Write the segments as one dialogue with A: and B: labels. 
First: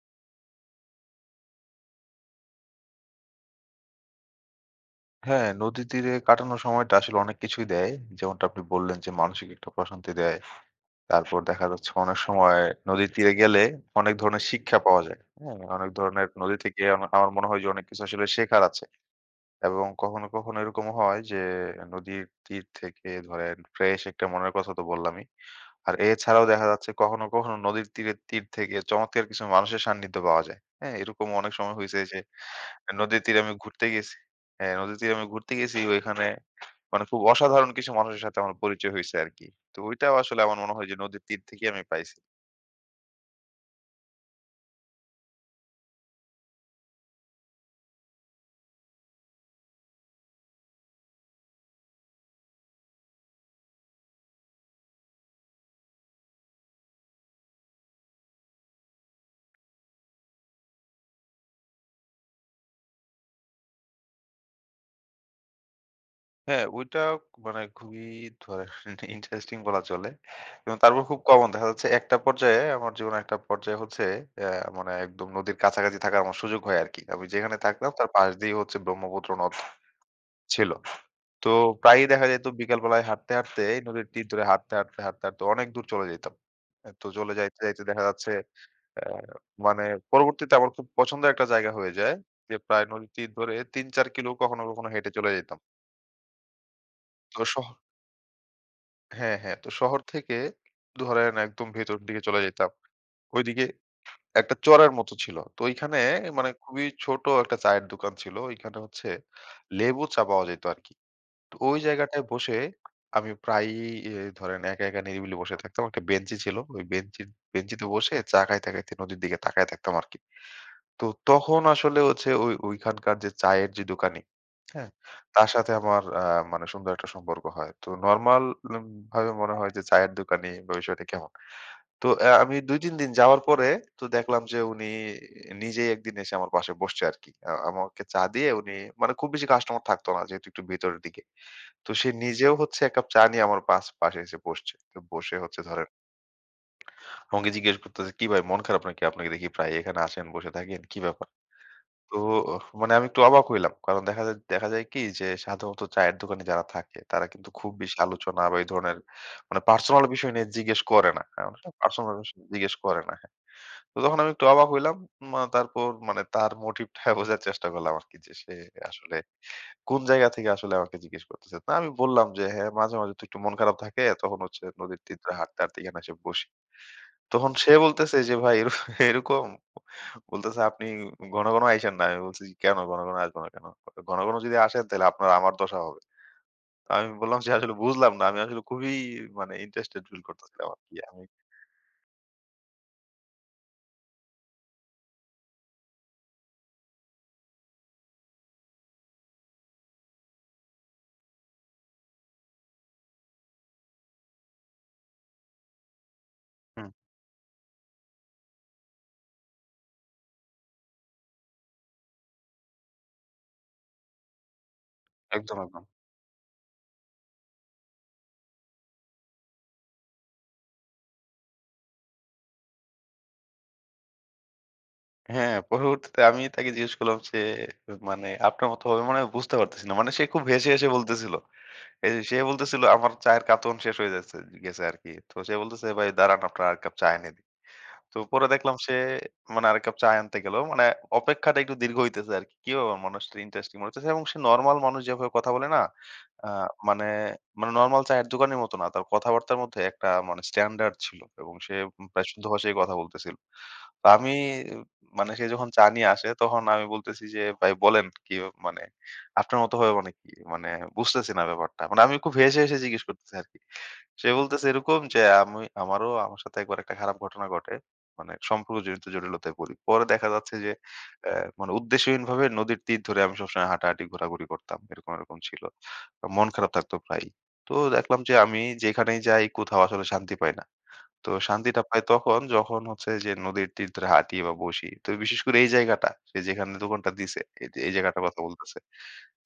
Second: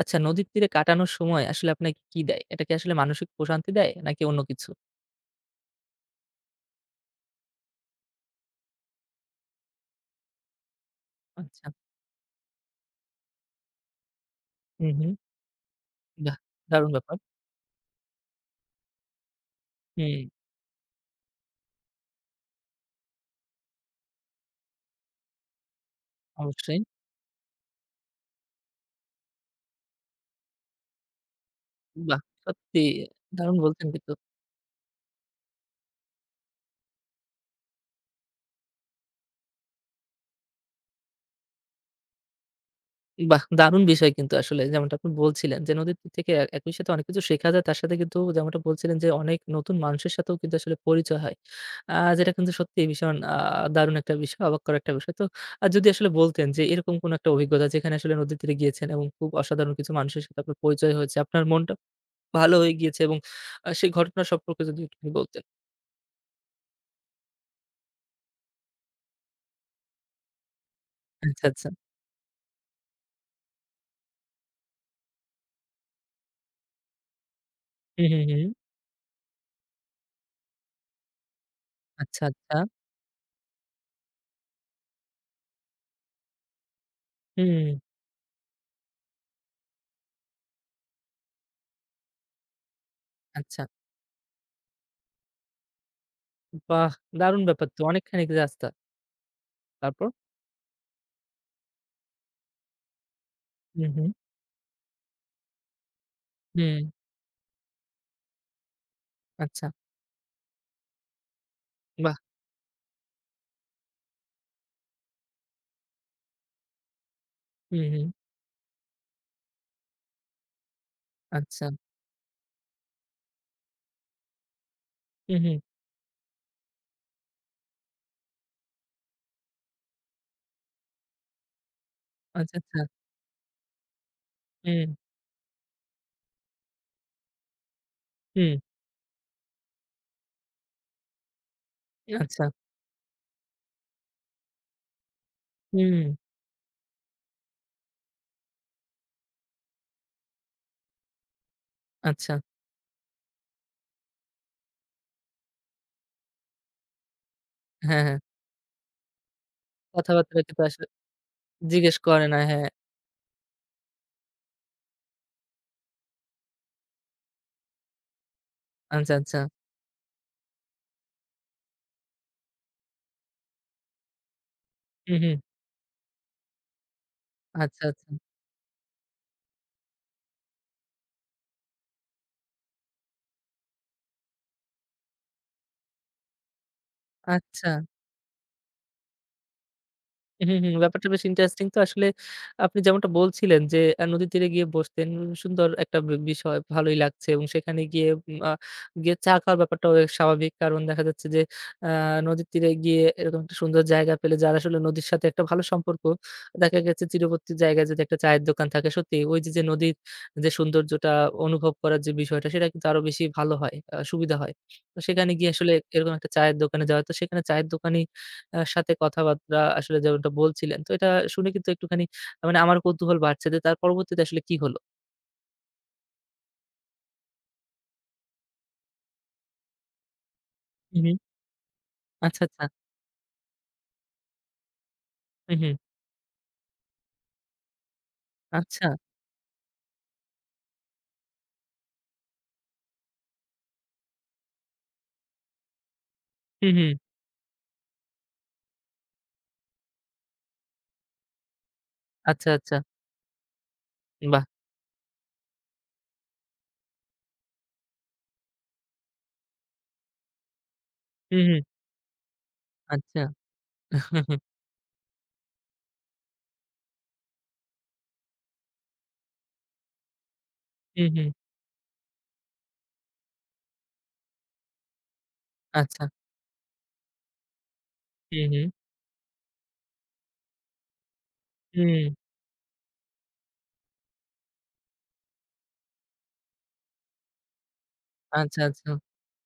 A: আচ্ছা নদীর তীরে কাটানোর সময় আসলে আপনাকে কি দেয়? এটা কি আসলে মানসিক প্রশান্তি দেয় নাকি অন্য কিছু?
B: হ্যাঁ, নদীর তীরে কাটানোর সময়টা আসলে অনেক কিছুই দেয়। যেমনটা আপনি বললেন যে মানসিক একটা প্রশান্তি দেয়। তারপর দেখা
A: আচ্ছা।
B: যাচ্ছে অনেক সময় নদীর তীরে গেলে অনেক ধরনের শিক্ষা
A: হুম,
B: পাওয়া
A: হুম।
B: যায়। হ্যাঁ? অনেক ধরনের
A: বাহ!
B: নদীতে গিয়ে
A: দারুণ
B: আমা
A: ব্যাপার।
B: আমার মনে হয় যে অনেক কিছু আসলে শেখার আছে। এবং
A: হুম,
B: কখনো, কখনো এরকমও হয় যে নদীর তীর থেকে ধরেন ফ্রেশ একটা মনের কথা তো বললামই। আর এছাড়াও দেখা
A: অবশ্যই।
B: যাচ্ছে কখনো, কখনো নদীর তীর থেকে চমৎকার কিছু মানুষের সান্নিধ্য পাওয়া যায়। হ্যাঁ? এরকম অনেক সময় হইছে যে
A: বাহ! সত্যি
B: নদীর তীরে আমি
A: দারুণ
B: ঘুরতে
A: বলছেন কিন্তু।
B: গেছি হ্যাঁ, নদীর তীরে আমি ঘুরতে গেছি ওইখানে মানে খুব অসাধারণ কিছু মানুষের সাথে আমার পরিচয় হইছে আরকি। তো ওইটাও আসলে আমার মনে হয় যে নদীর তীর থেকেই আমি পাইছি।
A: বাহ! দারুণ বিষয় কিন্তু আসলে যেমনটা আপনি বলছিলেন যে নদীর তীর থেকে একই সাথে অনেক কিছু শেখা যায়। তার সাথে কিন্তু যেমনটা বলছিলেন যে অনেক নতুন মানুষের সাথেও কিন্তু আসলে পরিচয় হয়। যেটা কিন্তু সত্যিই ভীষণ দারুণ একটা বিষয়, অবাক করা একটা বিষয়। তো যদি আসলে বলতেন যে এরকম কোনো একটা অভিজ্ঞতা যেখানে আসলে নদীর তীরে গিয়েছেন এবং খুব অসাধারণ কিছু মানুষের সাথে আপনার পরিচয় হয়েছে, আপনার মনটা ভালো হয়ে গিয়েছে এবং সেই ঘটনা সম্পর্কে যদি একটুখানি বলতেন।
B: হ্যাঁ, ওইটা মানে খুবই ধরেন ইন্টারেস্টিং বলা চলে। এবং তারপর খুব
A: আচ্ছা,
B: কমন দেখা
A: আচ্ছা।
B: যাচ্ছে একটা পর্যায়ে আমার জীবনের একটা পর্যায়ে হচ্ছে অ্যা মানে একদম নদীর কাছাকাছি থাকার আমার সুযোগ হয় আরকি। আমি যেখানে থাকতাম
A: হুম,
B: তার
A: হুম,
B: পাশ
A: হুম।
B: দিয়েই হচ্ছে ব্রহ্মপুত্র নদ ছিল। তো প্রায়ই
A: আচ্ছা,
B: দেখা যেত
A: আচ্ছা।
B: বিকাল বেলায় হাঁটতে, হাঁটতে এই নদীর তীর ধরে হাঁটতে, হাঁটতে, হাঁটতে, হাঁটতে অনেক দূর চলে যেতাম। এ তো চলে যাইতে,
A: হুম।
B: যাইতে দেখা যাচ্ছে অ্যা মানে পরবর্তীতে আমার খুব পছন্দের একটা জায়গা হয়ে যায় যে প্রায় নদীর তীর ধরে
A: আচ্ছা।
B: ৩-৪ কিলো কখনো, কখনো হেঁটে চলে যেতাম।
A: বাহ!
B: তো
A: দারুণ
B: শহ
A: ব্যাপার, তো অনেকখানি রাস্তা।
B: হ্যাঁ, হ্যাঁ। তো শহর
A: তারপর?
B: থেকে ধরেন একদম ভেতরের দিকে চলে যেতাম। ঐদিকে
A: হুম, হুম।
B: একটা চড়ার মতো ছিল। তো ঐখানে মানে
A: হুম।
B: খুবই ছোট একটা চায়ের দোকান ছিল। ঐখানে হচ্ছে
A: আচ্ছা।
B: লেবু চা পাওয়া যেত আরকি। তো ওই
A: বাহ!
B: জায়গাটায় বসে আমি প্রায়ই এ ধরেন একা, একা নিরিবিলি বসে থাকতাম। একটা বেঞ্চি ছিল। ওই বেঞ্চি
A: হুম,
B: বেঞ্চিতে
A: হুম।
B: বসে চা খাইতে, খাইতে নদীর দিকে তাকায় থাকতাম আরকি। তো তখন
A: আচ্ছা।
B: আসলে হচ্ছে ওইখানকার যে চায়ের যে দোকানি, হ্যাঁ?
A: হুম,
B: তার
A: হুম।
B: সাথে আমার মানে সুন্দর একটা সম্পর্ক হয়। তো নরমাল উম ভাবে মনে হয় যে চায়ের দোকানি বা বিষয়টা কেমন? তো আমি
A: আচ্ছা, আচ্ছা।
B: ২-৩ দিন যাওয়ার পরে তো দেখলাম যে
A: হুম,
B: উনি নিজেই একদিন এসে আমার পাশে বসছে আরকি। আমাকে চা দিয়ে
A: হুম।
B: উনি মানে খুব বেশি কাস্টমার থাকতো না যেহেতু একটু ভেতরের দিকে। তো সে
A: আচ্ছা।
B: নিজেও হচ্ছে ১ কাপ চা নিয়ে আমার পাশে এসে বসছে। তো বসে হচ্ছে ধরেন
A: হুম।
B: আমাকে জিজ্ঞেস করতেছে, "কি ভাই মন খারাপ নাকি? আপনাকে দেখি প্রায় এখানে আসেন, বসে থাকেন। কি ব্যাপার?" তো
A: আচ্ছা।
B: মানে আমি একটু অবাক হইলাম। কারণ দেখা যায় কি যে সাধারণত চায়ের দোকানে যারা থাকে তারা কিন্তু খুব বেশি
A: হ্যাঁ, হ্যাঁ।
B: আলোচনা বা এই ধরনের মানে পার্সোনাল বিষয়
A: কথাবার্তা
B: নিয়ে
A: কিন্তু
B: জিজ্ঞেস
A: আসলে
B: করে না। হ্যাঁ? অনেক সময়
A: জিজ্ঞেস
B: পার্সোনাল
A: করে না।
B: বিষয়
A: হ্যাঁ।
B: জিজ্ঞেস করে না। হ্যাঁ? তো তখন আমি একটু অবাক হইলাম। তারপর মানে তার মোটিভটা বোঝার চেষ্টা করলাম আরকি যে সে
A: আচ্ছা,
B: আসলে
A: আচ্ছা।
B: কোন জায়গা থেকে আসলে আমাকে জিজ্ঞেস করতেছে। তা আমি বললাম যে, "হ্যাঁ, মাঝে, মাঝে তো একটু মন খারাপ থাকে। তখন হচ্ছে নদীর
A: হুম,
B: তীরে
A: হুম।
B: হাঁটতে, হাঁটতে এখানে এসে বসি।" তখন সে
A: আচ্ছা, আচ্ছা।
B: বলতেছে যে, "ভাই এরকম?" বলতেছে, "আপনি ঘন, ঘন আইসেন না।" আমি বলছি, "কেন ঘন, ঘন আসবো না কেন? ঘন, ঘন যদি আসেন তাহলে আপনার আমার দশা হবে।" তো আমি বললাম যে,
A: আচ্ছা।
B: "আসলে বুঝলাম না। আমি আসলে খুবই মানে ইন্টারেস্টেড ফিল
A: হুম,
B: করতেছিলাম
A: হুম।
B: আরকি
A: ব্যাপারটা
B: আমি।"
A: বেশ ইন্টারেস্টিং, তো আসলে আপনি যেমনটা বলছিলেন যে নদীর তীরে গিয়ে বসতেন। সুন্দর একটা বিষয়, ভালোই লাগছে এবং সেখানে গিয়ে উম আ গিয়ে চা খাওয়ার ব্যাপারটাও বেশ স্বাভাবিক। কারণ দেখা যাচ্ছে যে আ নদীর তীরে গিয়ে এরকম একটা সুন্দর জায়গা পেলে, যার আসলে নদীর সাথে একটা ভালো সম্পর্ক। দেখা
B: হুম,
A: গেছে তীরবর্তী জায়গায় যদি একটা চায়ের দোকান থাকে, সত্যি ওই যে নদীর যে সৌন্দর্যটা অনুভব করার যে বিষয়টা সেটা কিন্তু আরো বেশি ভালো হয়, সুবিধা হয়। তো সেখানে গিয়ে
B: একদম,
A: আসলে
B: একদম।
A: এরকম একটা চায়ের দোকানে যাওয়া। তো সেখানে চায়ের দোকানে সাথে কথাবার্তা আসলে যেমনটা বলছিলেন। তো এটা শুনে কিন্তু একটুখানি মানে আমার কৌতূহল বাড়ছে যে তার পরবর্তীতে আসলে কি হলো?
B: হ্যাঁ, পরবর্তীতে আমি তাকে জিজ্ঞেস করলাম যে, "মানে আপনার মতো হবে মানে বুঝতে পারতেছি না।" মানে সে খুব হেসে, হেসে
A: হুম, হুম।
B: বলতেছিল। এই যে সে
A: আচ্ছা, আচ্ছা।
B: বলতেছিল, "আমার চায়ের কাতন শেষ হয়ে যাচ্ছে গেছে আরকি।" তো সে
A: হুম, হুম।
B: বলতেছে, "ভাই দাঁড়ান আপনার আরেক কাপ চা এনে দিই।" তো পরে দেখলাম
A: আচ্ছা।
B: সে মানে আরেক কাপ চা আনতে গেল। মানে অপেক্ষাটা একটু দীর্ঘ হইতেছে আরকি। কি কি ব্যাপার মানুষটা ইন্টারেস্টিং মনে হচ্ছে এবং সে নরমাল মানুষ যেভাবে কথা বলে না, আ
A: হুম, হুম।
B: মানে মানে নরমাল চায়ের দোকানের মতো না। তার কথাবার্তার মধ্যে একটা মানে স্ট্যান্ডার্ড ছিল এবং সে প্রায় শুদ্ধ
A: আচ্ছা, আচ্ছা।
B: ভাষায় কথা বলতেছিল। তো আমি
A: বাহ!
B: মানে সে যখন চা নিয়ে আসে তখন আমি বলতেছি যে, "ভাই বলেন কি মানে আপনার মত হবে মানে কি? মানে বুঝতেছি না
A: হুম, হুম।
B: ব্যাপারটা।" মানে আমি খুব হেসে, হেসে জিজ্ঞেস
A: আচ্ছা।
B: করতেছি আরকি। সে বলতেছে এরকম যে, "আমারও আমার সাথে একবার একটা খারাপ ঘটনা ঘটে। মানে সম্পর্কজনিত জটিলতায় পড়ি। পরে দেখা যাচ্ছে যে
A: হুম, হুম।
B: অ্যা মানে উদ্দেশ্যহীনভাবে নদীর তীর ধরে আমি সবসময় হাঁটাহাঁটি ঘোরাঘুরি করতাম। এরকম, এরকম ছিল।
A: আচ্ছা।
B: মন খারাপ থাকতো প্রায়ই। তো দেখলাম যে
A: হুম,
B: আমি
A: হুম।
B: যেখানেই যাই কোথাও আসলে শান্তি পাই না। তো শান্তিটা
A: হুম।
B: পাই তখন যখন হচ্ছে যে নদীর তীর ধরে হাঁটি বা বসি। তো বিশেষ করে এই জায়গাটা, সে যেখানে দোকানটা দিছে, এই যে এই জায়গাটার কথা
A: আচ্ছা,
B: বলতেছে।
A: আচ্ছা।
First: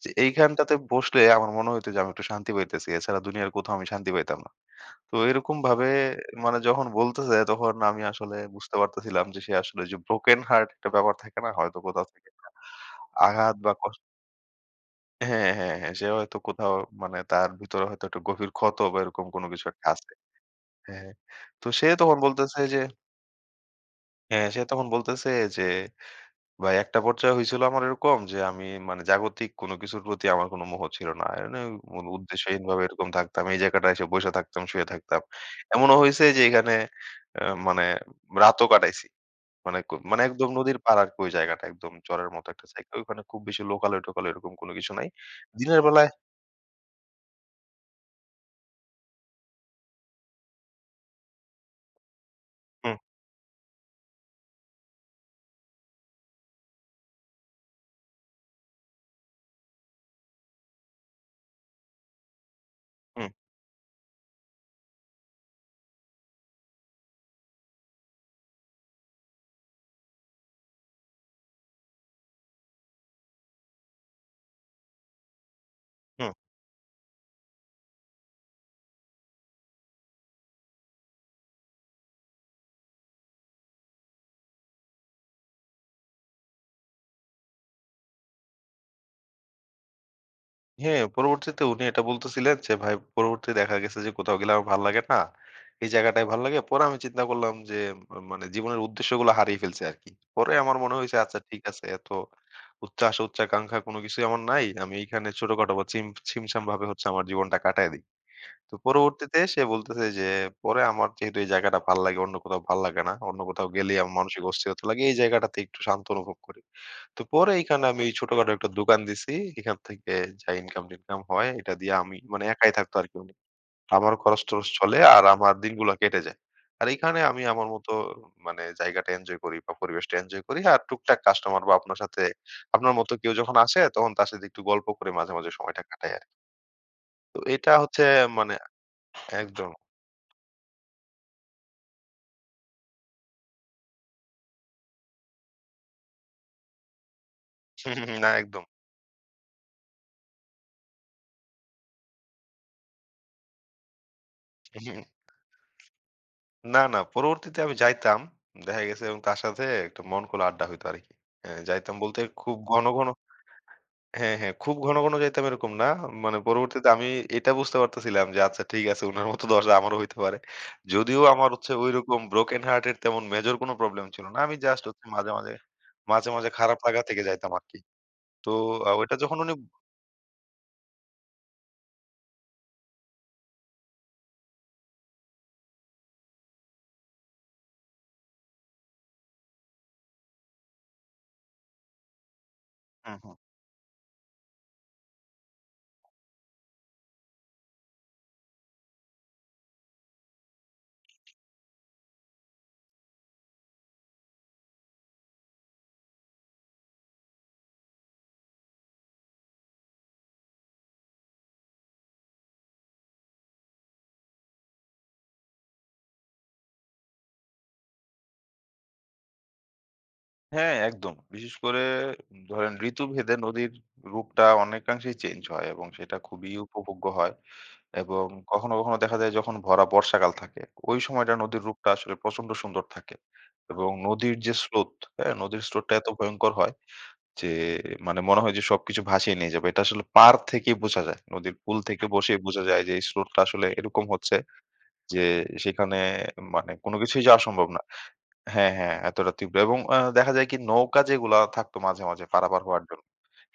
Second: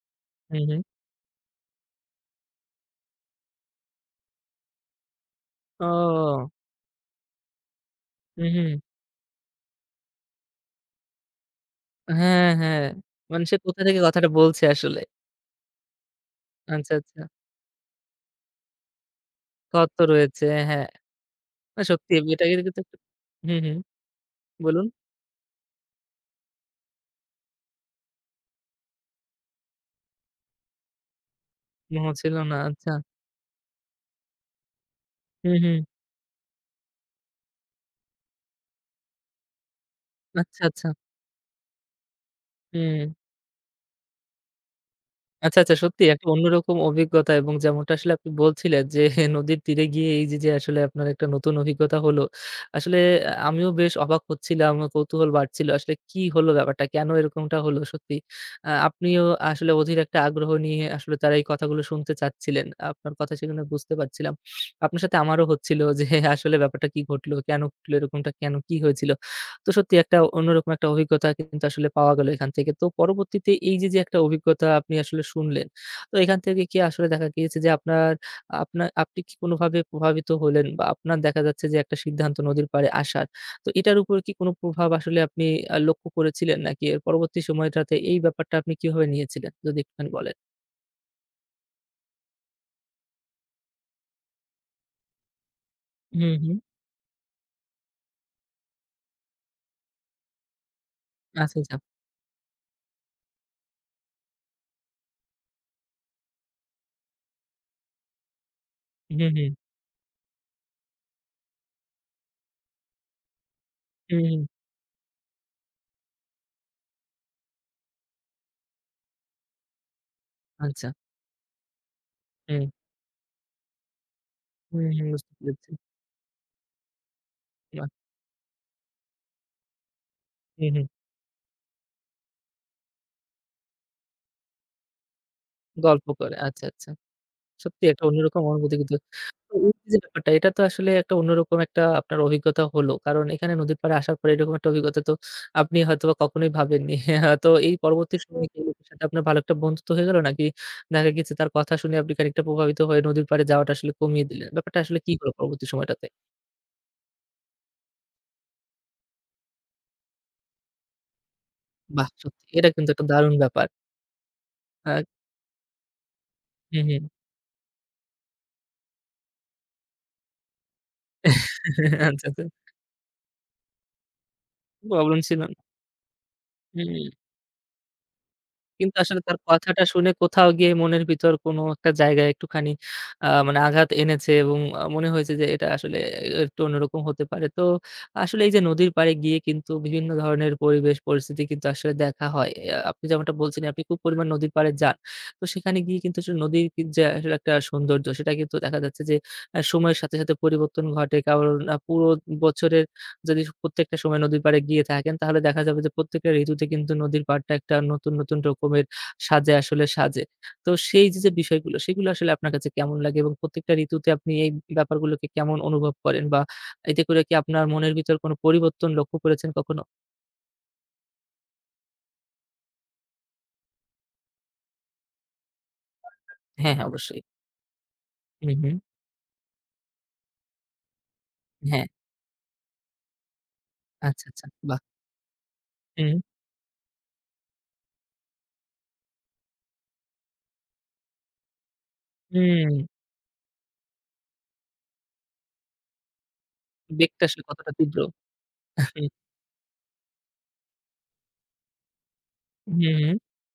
B: যে
A: হুম,
B: এইখানটাতে
A: হুম।
B: বসলে আমার মনে হইতো যে আমি একটু শান্তি পাইতেছি। এছাড়া দুনিয়ার কোথাও আমি শান্তি পাইতাম না। তো এরকমভাবে
A: ও!
B: মানে যখন বলতেছে তখন আমি আসলে
A: হুম, হুম।
B: বুঝতে পারতেছিলাম যে সে আসলে যে ব্রোকেন হার্ট একটা ব্যাপার থাকে না হয়তো কোথাও থেকে একটা
A: হ্যাঁ, হ্যাঁ। মানে
B: আঘাত
A: সে
B: বা
A: কোথা থেকে
B: কষ্ট।"
A: কথাটা বলছে আসলে।
B: হ্যাঁ, হ্যাঁ, হ্যাঁ। সে হয়তো কোথাও
A: আচ্ছা,
B: মানে
A: আচ্ছা।
B: তার ভিতরে হয়তো একটা গভীর ক্ষত বা এরকম কোনো কিছু একটা
A: তথ্য
B: আছে।
A: রয়েছে। হ্যাঁ।
B: হ্যাঁ। হ্যাঁ। তো
A: না,
B: সে
A: সত্যি
B: তখন
A: এটা
B: বলতেছে যে
A: কিন্তু একটু। হুম, হুম।
B: হ্যাঁ, সে তখন
A: বলুন?
B: বলতেছে যে, "ভাই একটা পর্যায়ে হইছিল আমার এরকম যে আমি মানে জাগতিক কোনো কিছুর প্রতি আমার কোনো মোহ ছিল না। এমনি মূল
A: মোহ ছিল না।
B: উদ্দেশ্যহীনভাবে
A: আচ্ছা।
B: এরকম থাকতাম। এই জায়গাটায় এসে বইসা থাকতাম, শুয়ে থাকতাম।
A: হুম, হুম।
B: এমনও হইছে যে এখানে আ মানে রাতও কাটাইছি। মানে মানে একদম
A: আচ্ছা,
B: নদীর
A: আচ্ছা।
B: পাড় আরকি ওই জায়গাটা একদম চরের মতো একটা জায়গা।
A: হুম।
B: ওখানে খুব বেশি লোকালয়-টোকালয় এরকম কোনো কিছু নাই।
A: আচ্ছা, আচ্ছা,
B: দিনের বেলায়।"
A: সত্যিই একটা অন্যরকম অভিজ্ঞতা এবং যেমনটা আসলে আপনি বলছিলেন যে নদীর তীরে গিয়ে এই যে আসলে আপনার একটা নতুন অভিজ্ঞতা হলো।
B: হুম,
A: আসলে আমিও বেশ অবাক হচ্ছিলাম, আমার কৌতূহল বাড়ছিল। আসলে কি হলো ব্যাপারটা? কেন এরকমটা হলো? সত্যি আপনিও আসলে অধীর একটা আগ্রহ নিয়ে আসলে তারা এই কথাগুলো শুনতে চাচ্ছিলেন। আপনার
B: হুম,
A: কথা সেখানে বুঝতে পারছিলাম। আপনার সাথে আমারও হচ্ছিল যে আসলে ব্যাপারটা কি ঘটলো? কেন ঘটলো? এরকমটা কেন? কি হয়েছিল? তো সত্যি একটা অন্যরকম একটা অভিজ্ঞতা কিন্তু আসলে পাওয়া গেল এখান থেকে। তো পরবর্তীতে এই যে একটা অভিজ্ঞতা আপনি আসলে শুনলেন, তো
B: হুম।
A: এখান থেকে কি আসলে দেখা গিয়েছে যে আপনা আপনি কি কোনোভাবে প্রভাবিত হলেন বা আপনার দেখা যাচ্ছে যে একটা সিদ্ধান্ত নদীর পাড়ে আসার, তো এটার উপর কি কোনো প্রভাব আসলে আপনি লক্ষ্য করেছিলেন? নাকি এর পরবর্তী সময়টাতে এই ব্যাপারটা আপনি কিভাবে নিয়েছিলেন? যদি একটুখানি বলেন।
B: হ্যাঁ, পরবর্তীতে উনি এটা বলতেছিলেন যে, "ভাই পরবর্তীতে দেখা গেছে যে, কোথাও গেলে আমার ভাল লাগে না। এই জায়গাটায়
A: হুম,
B: ভাল লাগে।
A: হুম।
B: পরে আমি চিন্তা করলাম যে, মানে জীবনের উদ্দেশ্যগুলো হারিয়ে ফেলছি আরকি। পরে আমার মনে হইছে আচ্ছা
A: আচ্ছা,
B: ঠিক
A: আচ্ছা।
B: আছে এত উচ্চ আশা, উচ্চাকাঙ্ক্ষা কোনো কিছুই আমার নাই। আমি এইখানে ছোটখাটো বা ছিমছাম ভাবে হচ্ছে আমার জীবনটা কাটায় দেই।" তো
A: হুম,
B: পরবর্তীতে
A: হুম।
B: সে বলতেছে যে, "পরে আমার যেহেতু এই জায়গাটা ভাল লাগে, অন্য কোথাও ভাল লাগে না। অন্য কোথাও গেলেই আমার
A: হুম,
B: মানসিক
A: হুম।
B: অস্থিরতা লাগে। এই জায়গাটাতে একটু শান্ত অনুভব করি। তো পরে এইখানে আমি এই ছোটখাটো একটা দোকান দিছি। এখান থেকে যা
A: আচ্ছা।
B: ইনকাম-টিনকাম হয় এটা দিয়ে আমি মানে
A: হুম,
B: একাই থাকতো আরকি উনি। আমারও খরচ-টরচ
A: হুম,
B: চলে
A: হুম,
B: আর
A: বুঝতে
B: আমার
A: পেরেছি।
B: দিনগুলা কেটে যায়। আর এইখানে আমি আমার
A: বাহ!
B: মতো মানে জায়গাটা এনজয় করি বা পরিবেশটা এনজয় করি।
A: হুম,
B: আর
A: হুম।
B: টুকটাক কাস্টমার বা আপনার সাথে আপনার মতো কেউ যখন আসে তখন তার সাথে একটু গল্প করে মাঝে, মাঝে সময়টা
A: গল্প
B: কাটাই আরকি।"
A: করে। আচ্ছা, আচ্ছা।
B: তো এটা
A: সত্যি
B: হচ্ছে
A: একটা অন্যরকম
B: মানে
A: অনুভূতি কিন্তু, তো
B: একদম
A: এই যে ব্যাপারটা, এটা তো আসলে একটা অন্যরকম একটা আপনার অভিজ্ঞতা হলো। কারণ এখানে নদীর পাড়ে আসার পরে এরকম একটা অভিজ্ঞতা তো আপনি হয়তোবা কখনোই ভাবেননি। তো এই পরবর্তী, হুম,
B: না
A: সময়ে কি
B: একদম।
A: এই লোকের সাথে আপনার ভালো একটা বন্ধুত্ব হয়ে গেল? নাকি দেখা গেছে তার কথা শুনে আপনি খানিকটা প্রভাবিত হয়ে নদীর পাড়ে যাওয়াটা আসলে কমিয়ে দিলেন? ব্যাপারটা আসলে কি হলো পরবর্তী সময়টাতে?
B: না, না পরবর্তীতে আমি যাইতাম। দেখা গেছে এবং তার সাথে একটা মন খোলা আড্ডা হইতো আরকি। যাইতাম
A: বাহ!
B: বলতে
A: সত্যি
B: খুব
A: এটা
B: ঘন,
A: কিন্তু একটা
B: ঘন
A: দারুণ ব্যাপার।
B: হ্যাঁ, হ্যাঁ। খুব ঘন,
A: আ
B: ঘন যাইতাম এরকম না। মানে
A: হুম,
B: পরবর্তীতে
A: হুম।
B: আমি এটা বুঝতে পারতেছিলাম যে আচ্ছা ঠিক আছে উনার মতো দশা আমারও হইতে পারে। যদিও আমার হচ্ছে ঐরকম
A: আচ্ছা, আচ্ছা।
B: ব্রোকেন হার্ট এর তেমন মেজর কোনো প্রবলেম ছিল না। আমি জাস্ট হচ্ছে
A: প্রবলেম
B: মাঝে,
A: ছিল না।
B: মাঝে, মাঝে, মাঝে, খারাপ
A: হুম।
B: লাগা থেকে যাইতাম আরকি। তো
A: কিন্তু
B: ওইটা
A: আসলে
B: যখন
A: তার
B: উনি
A: কথাটা শুনে কোথাও গিয়ে মনের ভিতর কোনো একটা জায়গায় একটুখানি মানে আঘাত এনেছে এবং মনে হয়েছে যে এটা আসলে একটু অন্যরকম হতে পারে। তো আসলে এই যে নদীর পাড়ে গিয়ে কিন্তু বিভিন্ন ধরনের পরিবেশ পরিস্থিতি কিন্তু আসলে দেখা হয়। আপনি
B: হুম,
A: যেমনটা
B: হুম।
A: বলছিলেন আপনি খুব পরিমাণ নদীর পাড়ে যান। তো সেখানে গিয়ে কিন্তু আসলে নদীর কি যে আসলে একটা সৌন্দর্য, সেটা কিন্তু দেখা যাচ্ছে যে সময়ের সাথে সাথে পরিবর্তন ঘটে। কারণ পুরো বছরের যদি প্রত্যেকটা সময় নদীর পাড়ে গিয়ে থাকেন তাহলে দেখা যাবে যে প্রত্যেকটা ঋতুতে কিন্তু নদীর পাড়টা একটা নতুন, নতুন রকমের সাজে আসলে সাজে। তো সেই যে বিষয়গুলো সেগুলো আসলে আপনার কাছে কেমন লাগে এবং প্রত্যেকটা ঋতুতে আপনি এই ব্যাপারগুলোকে কেমন অনুভব করেন বা এতে করে কি আপনার মনের ভিতর কোনো পরিবর্তন লক্ষ্য করেছেন কখনো?
B: হ্যাঁ, একদম। বিশেষ করে ধরেন ঋতুভেদে নদীর রূপটা অনেকাংশেই চেঞ্জ হয় এবং সেটা খুবই
A: হ্যাঁ, হ্যাঁ,
B: উপভোগ্য
A: অবশ্যই।
B: হয়। এবং
A: হুম,
B: কখনো,
A: হুম।
B: কখনো দেখা যায় যখন ভরা বর্ষাকাল থাকে, ওই সময়টা নদীর
A: হ্যাঁ।
B: রূপটা আসলে প্রচন্ড সুন্দর থাকে। এবং
A: আচ্ছা,
B: নদীর
A: আচ্ছা।
B: যে
A: বাহ!
B: স্রোত, হ্যাঁ? নদীর স্রোতটা এত
A: হুম,
B: ভয়ংকর হয় যে মানে মনে হয় যে সবকিছু ভাসিয়ে নিয়ে যাবে। এটা আসলে পাড় থেকেই বোঝা যায়। নদীর কূল থেকে বসেই বোঝা
A: হুম।
B: যায় যে এই স্রোতটা আসলে এরকম হচ্ছে যে সেখানে মানে কোন
A: বেগটা
B: কিছুই যাওয়া
A: আসলে
B: সম্ভব
A: কতটা
B: না।
A: তীব্র?
B: হ্যাঁ, হ্যাঁ,
A: হুম,
B: এতটা তীব্র এবং দেখা যায় কি নৌকা যেগুলা থাকতো মাঝে, মাঝে পারাপার হওয়ার জন্য
A: হুম,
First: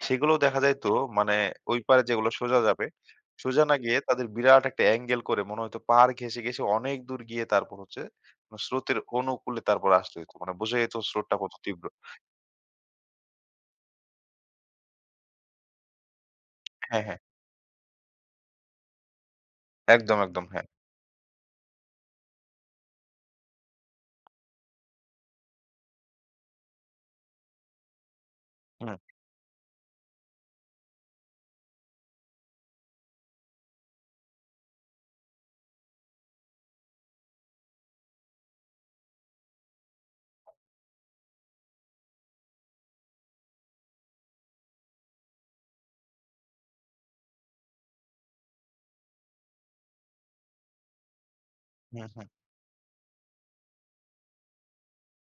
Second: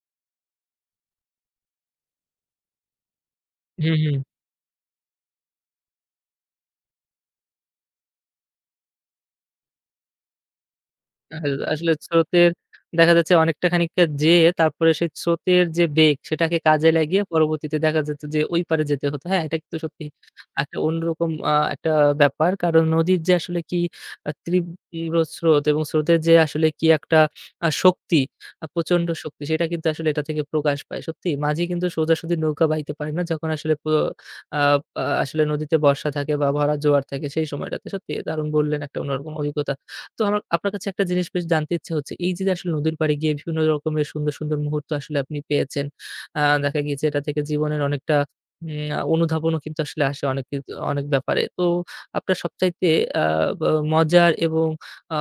B: সেগুলোও দেখা যাইতো মানে ওই পারে যেগুলো সোজা যাবে, সোজা না হুম।
A: হুম,
B: গিয়ে
A: হুম।
B: তাদের বিরাট একটা অ্যাঙ্গেল করে মনে হইতো পাড় ঘেঁষে, ঘেঁষে অনেক দূর গিয়ে তারপর হচ্ছে মানে স্রোতের অনুকূলে তারপর আসতে হইতো। মানে বোঝা যেত স্রোতটা
A: আস
B: কত তীব্র।
A: আসলে স্রোতের দেখা যাচ্ছে অনেকটা খানিকটা যেয়ে তারপরে সেই স্রোতের যে বেগ, সেটাকে কাজে
B: হ্যাঁ, হ্যাঁ।
A: লাগিয়ে পরবর্তীতে দেখা যেত যে ওই পারে যেতে হতো। হ্যাঁ, এটা কিন্তু সত্যি
B: একদম, একদম। হ্যাঁ।
A: একটা অন্যরকম একটা ব্যাপার। কারণ নদীর যে আসলে কি তীব্র স্রোত এবং স্রোতের যে আসলে কি একটা শক্তি,
B: হুম,
A: প্রচন্ড শক্তি, সেটা কিন্তু আসলে এটা থেকে প্রকাশ পায়। সত্যি মাঝি কিন্তু সোজাসুজি নৌকা বাইতে পারে না যখন আসলে প আ আ আসলে নদীতে বর্ষা থাকে বা ভরা জোয়ার থাকে সেই সময়টাতে। সত্যি দারুণ বললেন একটা অন্যরকম অভিজ্ঞতা। তো আমার আপনার কাছে একটা জিনিস বেশ জানতে ইচ্ছে হচ্ছে। এই যে আসলে নদীর পাড়ে গিয়ে বিভিন্ন রকমের সুন্দর, সুন্দর মুহূর্ত আসলে আপনি পেয়েছেন। দেখা গিয়েছে এটা থেকে জীবনের অনেকটা উম আ অনুধাবনও কিন্তু আসলে আসে অনেক অনেক ব্যাপারে। তো
B: হুম।
A: আপনার সবচাইতে আ বা মজার এবং আ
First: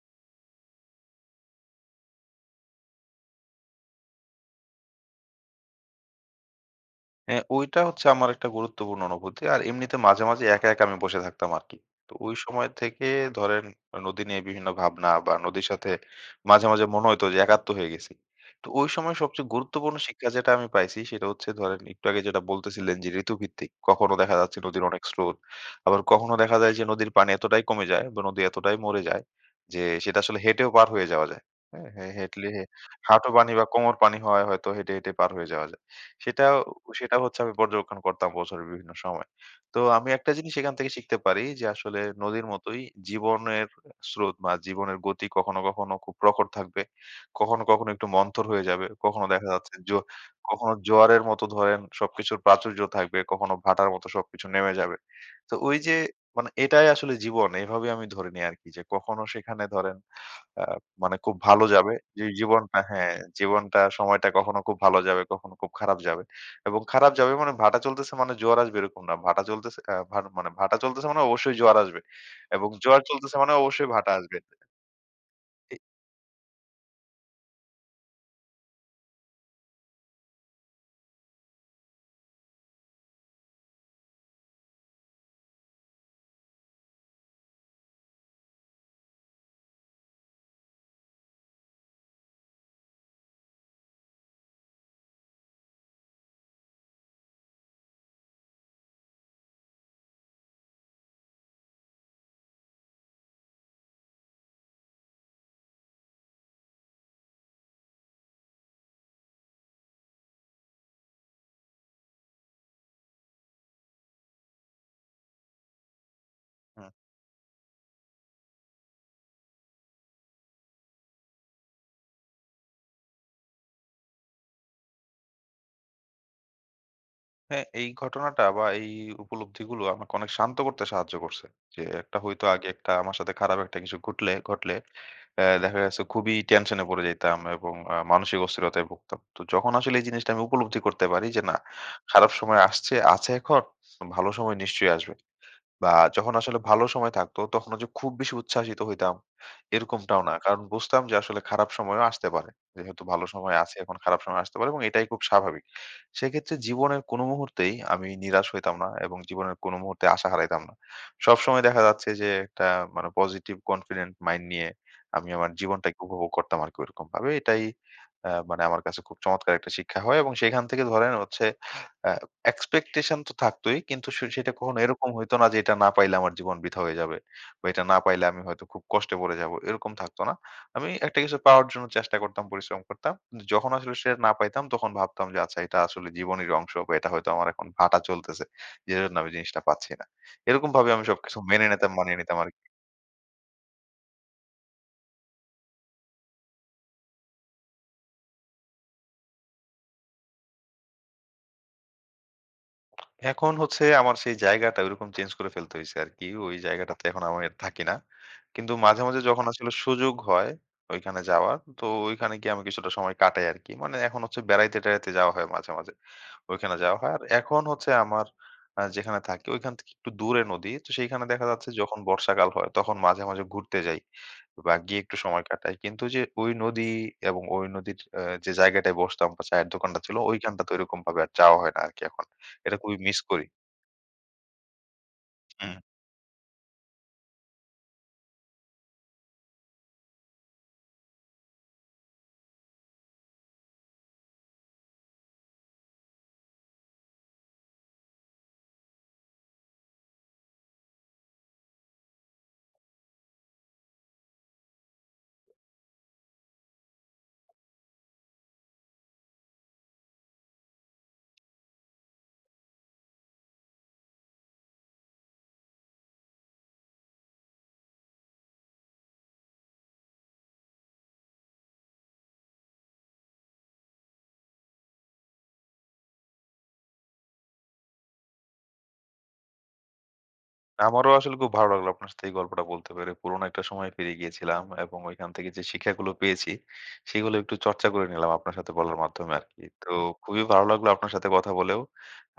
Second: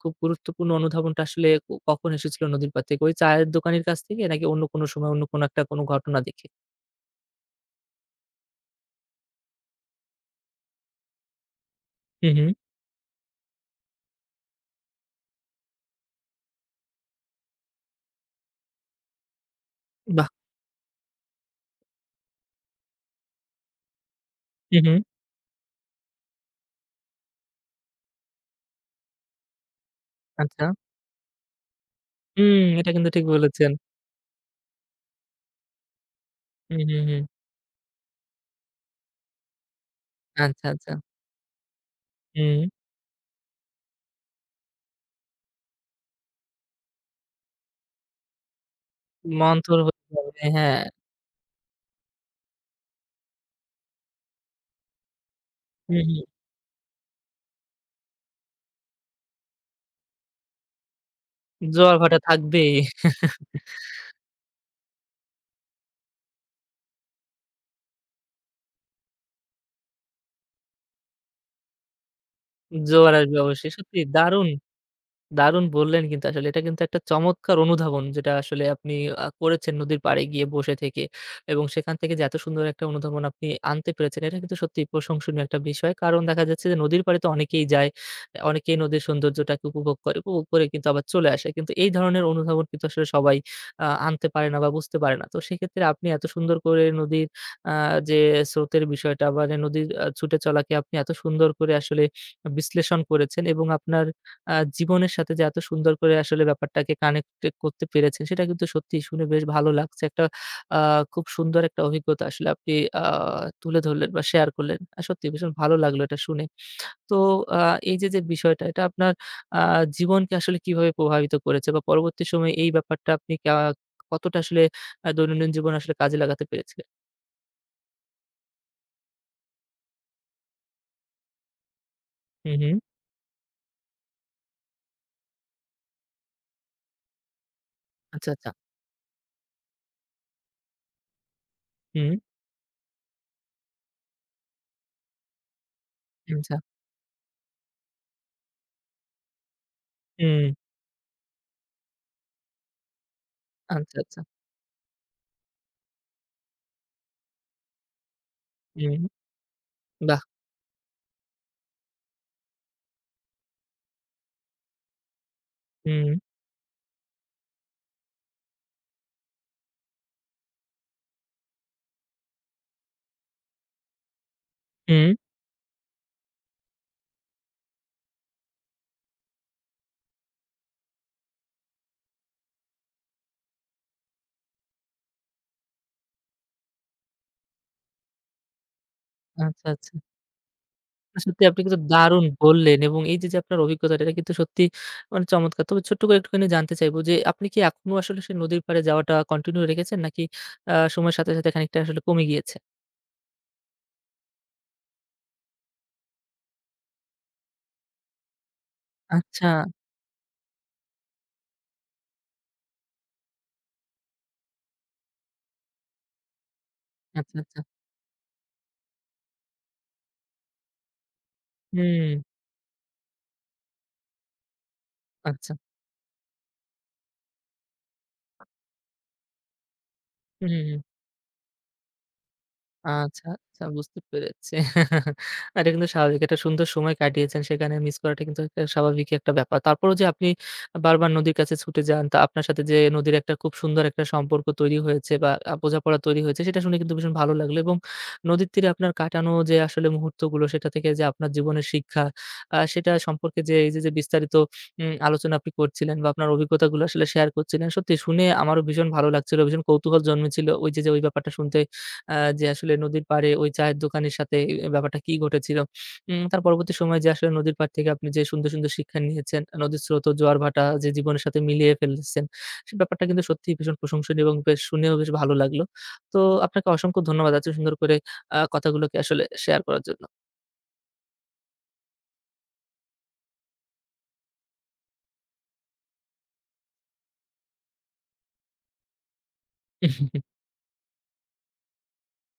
A: খুব গুরুত্বপূর্ণ অনুধাবনটা আসলে কখন এসেছিল নদীর পাড় থেকে? ওই চায়ের দোকানির কাছ থেকে নাকি অন্য কোনো সময় অন্য কোনো একটা কোনো ঘটনা দেখে?
B: হ্যাঁ, ওইটা হচ্ছে আমার একটা গুরুত্বপূর্ণ অনুভূতি। আর এমনিতে মাঝে, মাঝে একা, একা আমি বসে থাকতাম আরকি। তো
A: হু,
B: ওই
A: হু।
B: সময় থেকে ধরেন নদী নিয়ে বিভিন্ন ভাবনা বা নদীর সাথে মাঝে, মাঝে মনে হইতো যে একাত্ম হয়ে গেছি। তো ওই সময় সবচেয়ে গুরুত্বপূর্ণ শিক্ষা
A: বাহ!
B: যেটা আমি পাইছি সেটা হচ্ছে ধরেন একটু আগে যেটা বলতেছিলেন যে ঋতুভিত্তিক। কখনো দেখা যাচ্ছে
A: হু,
B: নদীর
A: হু।
B: অনেক স্রোত। আবার কখনো দেখা যায় যে নদীর পানি এতটাই কমে যায় বা নদী এতটাই মরে যায় যে সেটা আসলে
A: আচ্ছা।
B: হেঁটেও পার হয়ে যাওয়া যায়। হ্যাঁ, হেঁটলে
A: হুম, এটা কিন্তু ঠিক
B: হাঁটু পানি বা
A: বলেছেন।
B: কোমর পানি হয় হয়তো হেঁটে, হেঁটে পার হয়ে যাওয়া যায়। সেটাও
A: হু, হু,
B: সেটা
A: হু।
B: হচ্ছে আমি পর্যবেক্ষণ করতাম বছরের বিভিন্ন সময়। তো আমি একটা জিনিস
A: আচ্ছা,
B: এখান থেকে
A: আচ্ছা।
B: শিখতে পারি যে আসলে নদীর
A: হুম।
B: মতোই জীবনের স্রোত বা জীবনের গতি কখনো, কখনো খুব প্রখর থাকবে। কখনো, কখনো একটু মন্থর হয়ে যাবে। কখনো দেখা যাচ্ছে
A: মন্থর
B: জো
A: হয়ে যাবে,
B: কখনো
A: হ্যাঁ।
B: জোয়ারের মতো ধরেন সবকিছুর প্রাচুর্য থাকবে, কখনো ভাটার মতো সবকিছু নেমে যাবে। তো ওই যে
A: হু, হু।
B: মানে এটাই আসলে জীবন এভাবে আমি ধরে নিই আরকি যে কখনো সেখানে ধরেন আ মানে খুব ভালো যাবে।
A: জোয়ার ভাটা
B: যে
A: থাকবেই।
B: জীবনটা হ্যাঁ, জীবনটা সময়টা কখনো খুব ভালো যাবে, কখনো খুব খারাপ যাবে। এবং খারাপ যাবে মানে ভাটা চলতেছে মানে জোয়ার আসবে এরকম না। ভাটা চলতেছে আ ভা মানে ভাটা চলতেছে মানে অবশ্যই জোয়ার আসবে। এবং জোয়ার
A: জোয়ার
B: চলতেছে
A: আসবে
B: মানে
A: অবশ্যই।
B: অবশ্যই
A: সত্যি
B: ভাটা আসবে।
A: দারুণ, দারুণ
B: এ
A: বললেন কিন্তু আসলে। এটা কিন্তু একটা চমৎকার অনুধাবন যেটা আসলে আপনি করেছেন নদীর পাড়ে গিয়ে বসে থেকে এবং সেখান থেকে যে এত সুন্দর একটা অনুধাবন আপনি আনতে পেরেছেন, এটা কিন্তু সত্যিই প্রশংসনীয় একটা বিষয়। কারণ দেখা যাচ্ছে যে নদীর পাড়ে তো অনেকেই যায়। অনেকেই নদীর সৌন্দর্যটাকে উপভোগ করে। উপভোগ করে কিন্তু আবার চলে আসে। কিন্তু এই ধরনের অনুধাবন কিন্তু আসলে সবাই আনতে পারে না বা বুঝতে পারে না। তো সেক্ষেত্রে আপনি এত সুন্দর করে নদীর আ যে স্রোতের বিষয়টা বা যে নদীর ছুটে চলাকে আপনি এত সুন্দর করে আসলে বিশ্লেষণ করেছেন এবং আপনার জীবনের সাথে যে এত সুন্দর করে আসলে ব্যাপারটাকে কানেক্টেড করতে পেরেছেন, সেটা কিন্তু সত্যিই শুনে বেশ ভালো লাগছে। একটা আ খুব সুন্দর একটা অভিজ্ঞতা আসলে আপনি আ তুলে ধরলেন বা শেয়ার করলেন। সত্যিই ভীষণ ভালো লাগলো এটা শুনে।
B: হুম।
A: তো আ এই যে বিষয়টা, এটা আপনার আ জীবনকে আসলে কিভাবে প্রভাবিত করেছে বা পরবর্তী সময়ে এই ব্যাপারটা আপনি কতটা আসলে দৈনন্দিন জীবনে আসলে কাজে লাগাতে পেরেছিলেন?
B: হ্যাঁ, এই ঘটনাটা বা এই উপলব্ধিগুলো আমাকে অনেক শান্ত করতে সাহায্য করছে। যে একটা হয়তো
A: হুম,
B: আগে
A: হুম।
B: একটা আমার সাথে খারাপ একটা কিছু ঘটলে ঘটলে দেখা গেছে খুবই টেনশনে পড়ে যাইতাম এবং
A: আচ্ছা,
B: মানসিক
A: আচ্ছা।
B: অস্থিরতায় ভুগতাম। তো যখন আসলে এই জিনিসটা আমি উপলব্ধি করতে পারি যে না,
A: হুম,
B: খারাপ সময় আসছে আছে এখন, ভালো সময় নিশ্চয়ই আসবে। বা যখন
A: আচ্ছা।
B: আসলে ভালো সময় থাকতো তখন যে খুব বেশি উচ্ছ্বাসিত হইতাম এরকমটাও না।
A: হুম।
B: কারণ বুঝতাম যে আসলে খারাপ সময়ও আসতে পারে। যেহেতু ভালো সময় আছে এখন
A: আচ্ছা,
B: খারাপ
A: আচ্ছা।
B: সময় আসতে পারে এবং এটাই খুব স্বাভাবিক। সেক্ষেত্রে জীবনের কোনো মুহূর্তেই আমি নিরাশ হইতাম না
A: হুম।
B: এবং জীবনের কোনো মুহূর্তে
A: বাহ!
B: আশা হারাইতাম না। সবসময় দেখা যাচ্ছে যে একটা মানে পজিটিভ কনফিডেন্ট মাইন্ড নিয়ে আমি আমার জীবনটাকে
A: হুম,
B: উপভোগ করতাম আরকি ওইরকমভাবে। এটাই মানে আমার কাছে খুব চমৎকার একটা শিক্ষা হয় এবং সেখান থেকে ধরেন হচ্ছে অ্যা এক্সপেকটেশন তো থাকতই। কিন্তু সে সেটা কখনো
A: হুম।
B: এরকম হইতো না যে এটা না পাইলে আমার জীবন বৃথা হয়ে যাবে। বা এটা না পাইলে আমি হয়তো খুব কষ্টে পড়ে যাবো। এরকম থাকতো না। আমি একটা কিছু পাওয়ার জন্য চেষ্টা করতাম, পরিশ্রম করতাম। কিন্তু যখন আসলে সেটা না পাইতাম তখন ভাবতাম যে আচ্ছা এটা আসলে জীবনেরই অংশ বা এটা হয়তো আমার এখন ভাটা চলতেছে। যেজন্য আমি জিনিসটা
A: আচ্ছা,
B: পাচ্ছি
A: আচ্ছা।
B: না। এরকমভাবে আমি সবকিছু
A: সত্যি আপনি
B: মেনে
A: কিন্তু
B: নিতাম, মানিয়ে
A: দারুণ
B: নিতাম আরকি।
A: বললেন এবং এই যে, আপনার অভিজ্ঞতাটা এটা কিন্তু সত্যি মানে চমৎকার। তবে ছোট্ট করে একটুখানি জানতে চাইবো যে, আপনি কি এখনো আসলে সেই নদীর পাড়ে যাওয়াটা কন্টিনিউ রেখেছেন নাকি সময়ের সাথে সাথে খানিকটা আসলে কমে গিয়েছে?
B: এখন হচ্ছে আমার সেই জায়গাটা ওইরকম চেঞ্জ করে ফেলতে হইছে আরকি। ওই জায়গাটাতে এখন আমি আর থাকি না। কিন্তু মাঝে, মাঝে যখন
A: আচ্ছা,
B: আচ্ছা। আসলে সুযোগ হয় ওইখানে যাওয়ার, তো ওইখানে গিয়ে আমি কিছুটা সময় কাটাই আরকি। মানে এখন হচ্ছে বেড়াইতে-টেড়াইতে যাওয়া হয় মাঝে, মাঝে। ওইখানে যাওয়া হয়। আর
A: আচ্ছা, আচ্ছা।
B: এখন হচ্ছে আমার যেখানে থাকি ওইখান থেকে একটু দূরে নদী। তো সেইখানে দেখা যাচ্ছে যখন
A: হুম,
B: বর্ষাকাল হয় তখন মাঝে, মাঝে ঘুরতে যাই বা গিয়ে একটু সময়
A: আচ্ছা।
B: কাটাই। কিন্তু যে ওই নদী এবং ওই নদীর যে জায়গাটায় বসতাম বা চায়ের দোকানটা ছিল,
A: হুম, হুম,
B: ওইখানটাতে
A: হুম।
B: ওইরকম ভাবে আর যাওয়া হয় না আরকি এখন। এটা খুবই মিস
A: আচ্ছা,
B: করি।
A: আচ্ছা, বুঝতে পেরেছি। না, এটা
B: হুম,
A: কিন্তু স্বাভাবিক। একটা সুন্দর সময় কাটিয়েছেন। সেখানে মিস করাটা কিন্তু একটা স্বাভাবিকই একটা ব্যাপার। তারপরেও যে আপনি বারবার নদীর কাছে ছুটে যান, তা আপনার সাথে যে নদীর একটা খুব সুন্দর একটা সম্পর্ক তৈরি হয়েছে বা বোঝাপড়া তৈরি হয়েছে, সেটা শুনে কিন্তু ভীষণ ভালো লাগলো এবং নদীর তীরে আপনার কাটানো যে আসলে মুহূর্তগুলো সেটা থেকে যে আপনার জীবনের শিক্ষা, সেটা সম্পর্কে যে এই যে বিস্তারিত আলোচনা আপনি করছিলেন বা আপনার অভিজ্ঞতাগুলো আসলে শেয়ার করছিলেন। সত্যি শুনে আমারও ভীষণ ভালো লাগছিল। ভীষণ কৌতূহল জন্মেছিল ওই যে ওই ব্যাপারটা শুনতে, আ যে আসলে নদীর পাড়ে ওই চায়ের দোকানের সাথে ব্যাপারটা কি ঘটেছিল। তার পরবর্তী সময়ে যে আসলে নদীর পাড় থেকে আপনি যে সুন্দর, সুন্দর শিক্ষা নিয়েছেন, নদীর স্রোত ও জোয়ার ভাটা যে জীবনের সাথে মিলিয়ে ফেলেছেন, সে ব্যাপারটা কিন্তু সত্যিই ভীষণ প্রশংসনীয় এবং বেশ, শুনেও বেশ ভালো লাগলো। তো আপনাকে অসংখ্য ধন্যবাদ এত সুন্দর করে কথাগুলোকে আসলে শেয়ার করার জন্য।
B: আমারও আসলে খুব ভালো লাগলো আপনার সাথে এই গল্পটা বলতে পেরে। পুরোনো একটা সময়ে ফিরে গিয়েছিলাম এবং ওইখান থেকে যে শিক্ষাগুলো পেয়েছি, সেগুলো একটু চর্চা করে নিলাম আপনার সাথে বলার মাধ্যমে আরকি। তো খুবই ভালো লাগলো আপনার সাথে কথা বলেও।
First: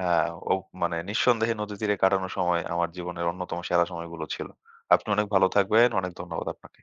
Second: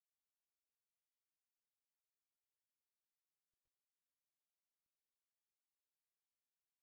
B: আ ও মানে নিঃসন্দেহে নদী তীরে কাটানো সময় আমার জীবনের অন্যতম সেরা সময়গুলো ছিল। আপনি অনেক ভালো থাকবেন। অনেক ধন্যবাদ আপনাকে।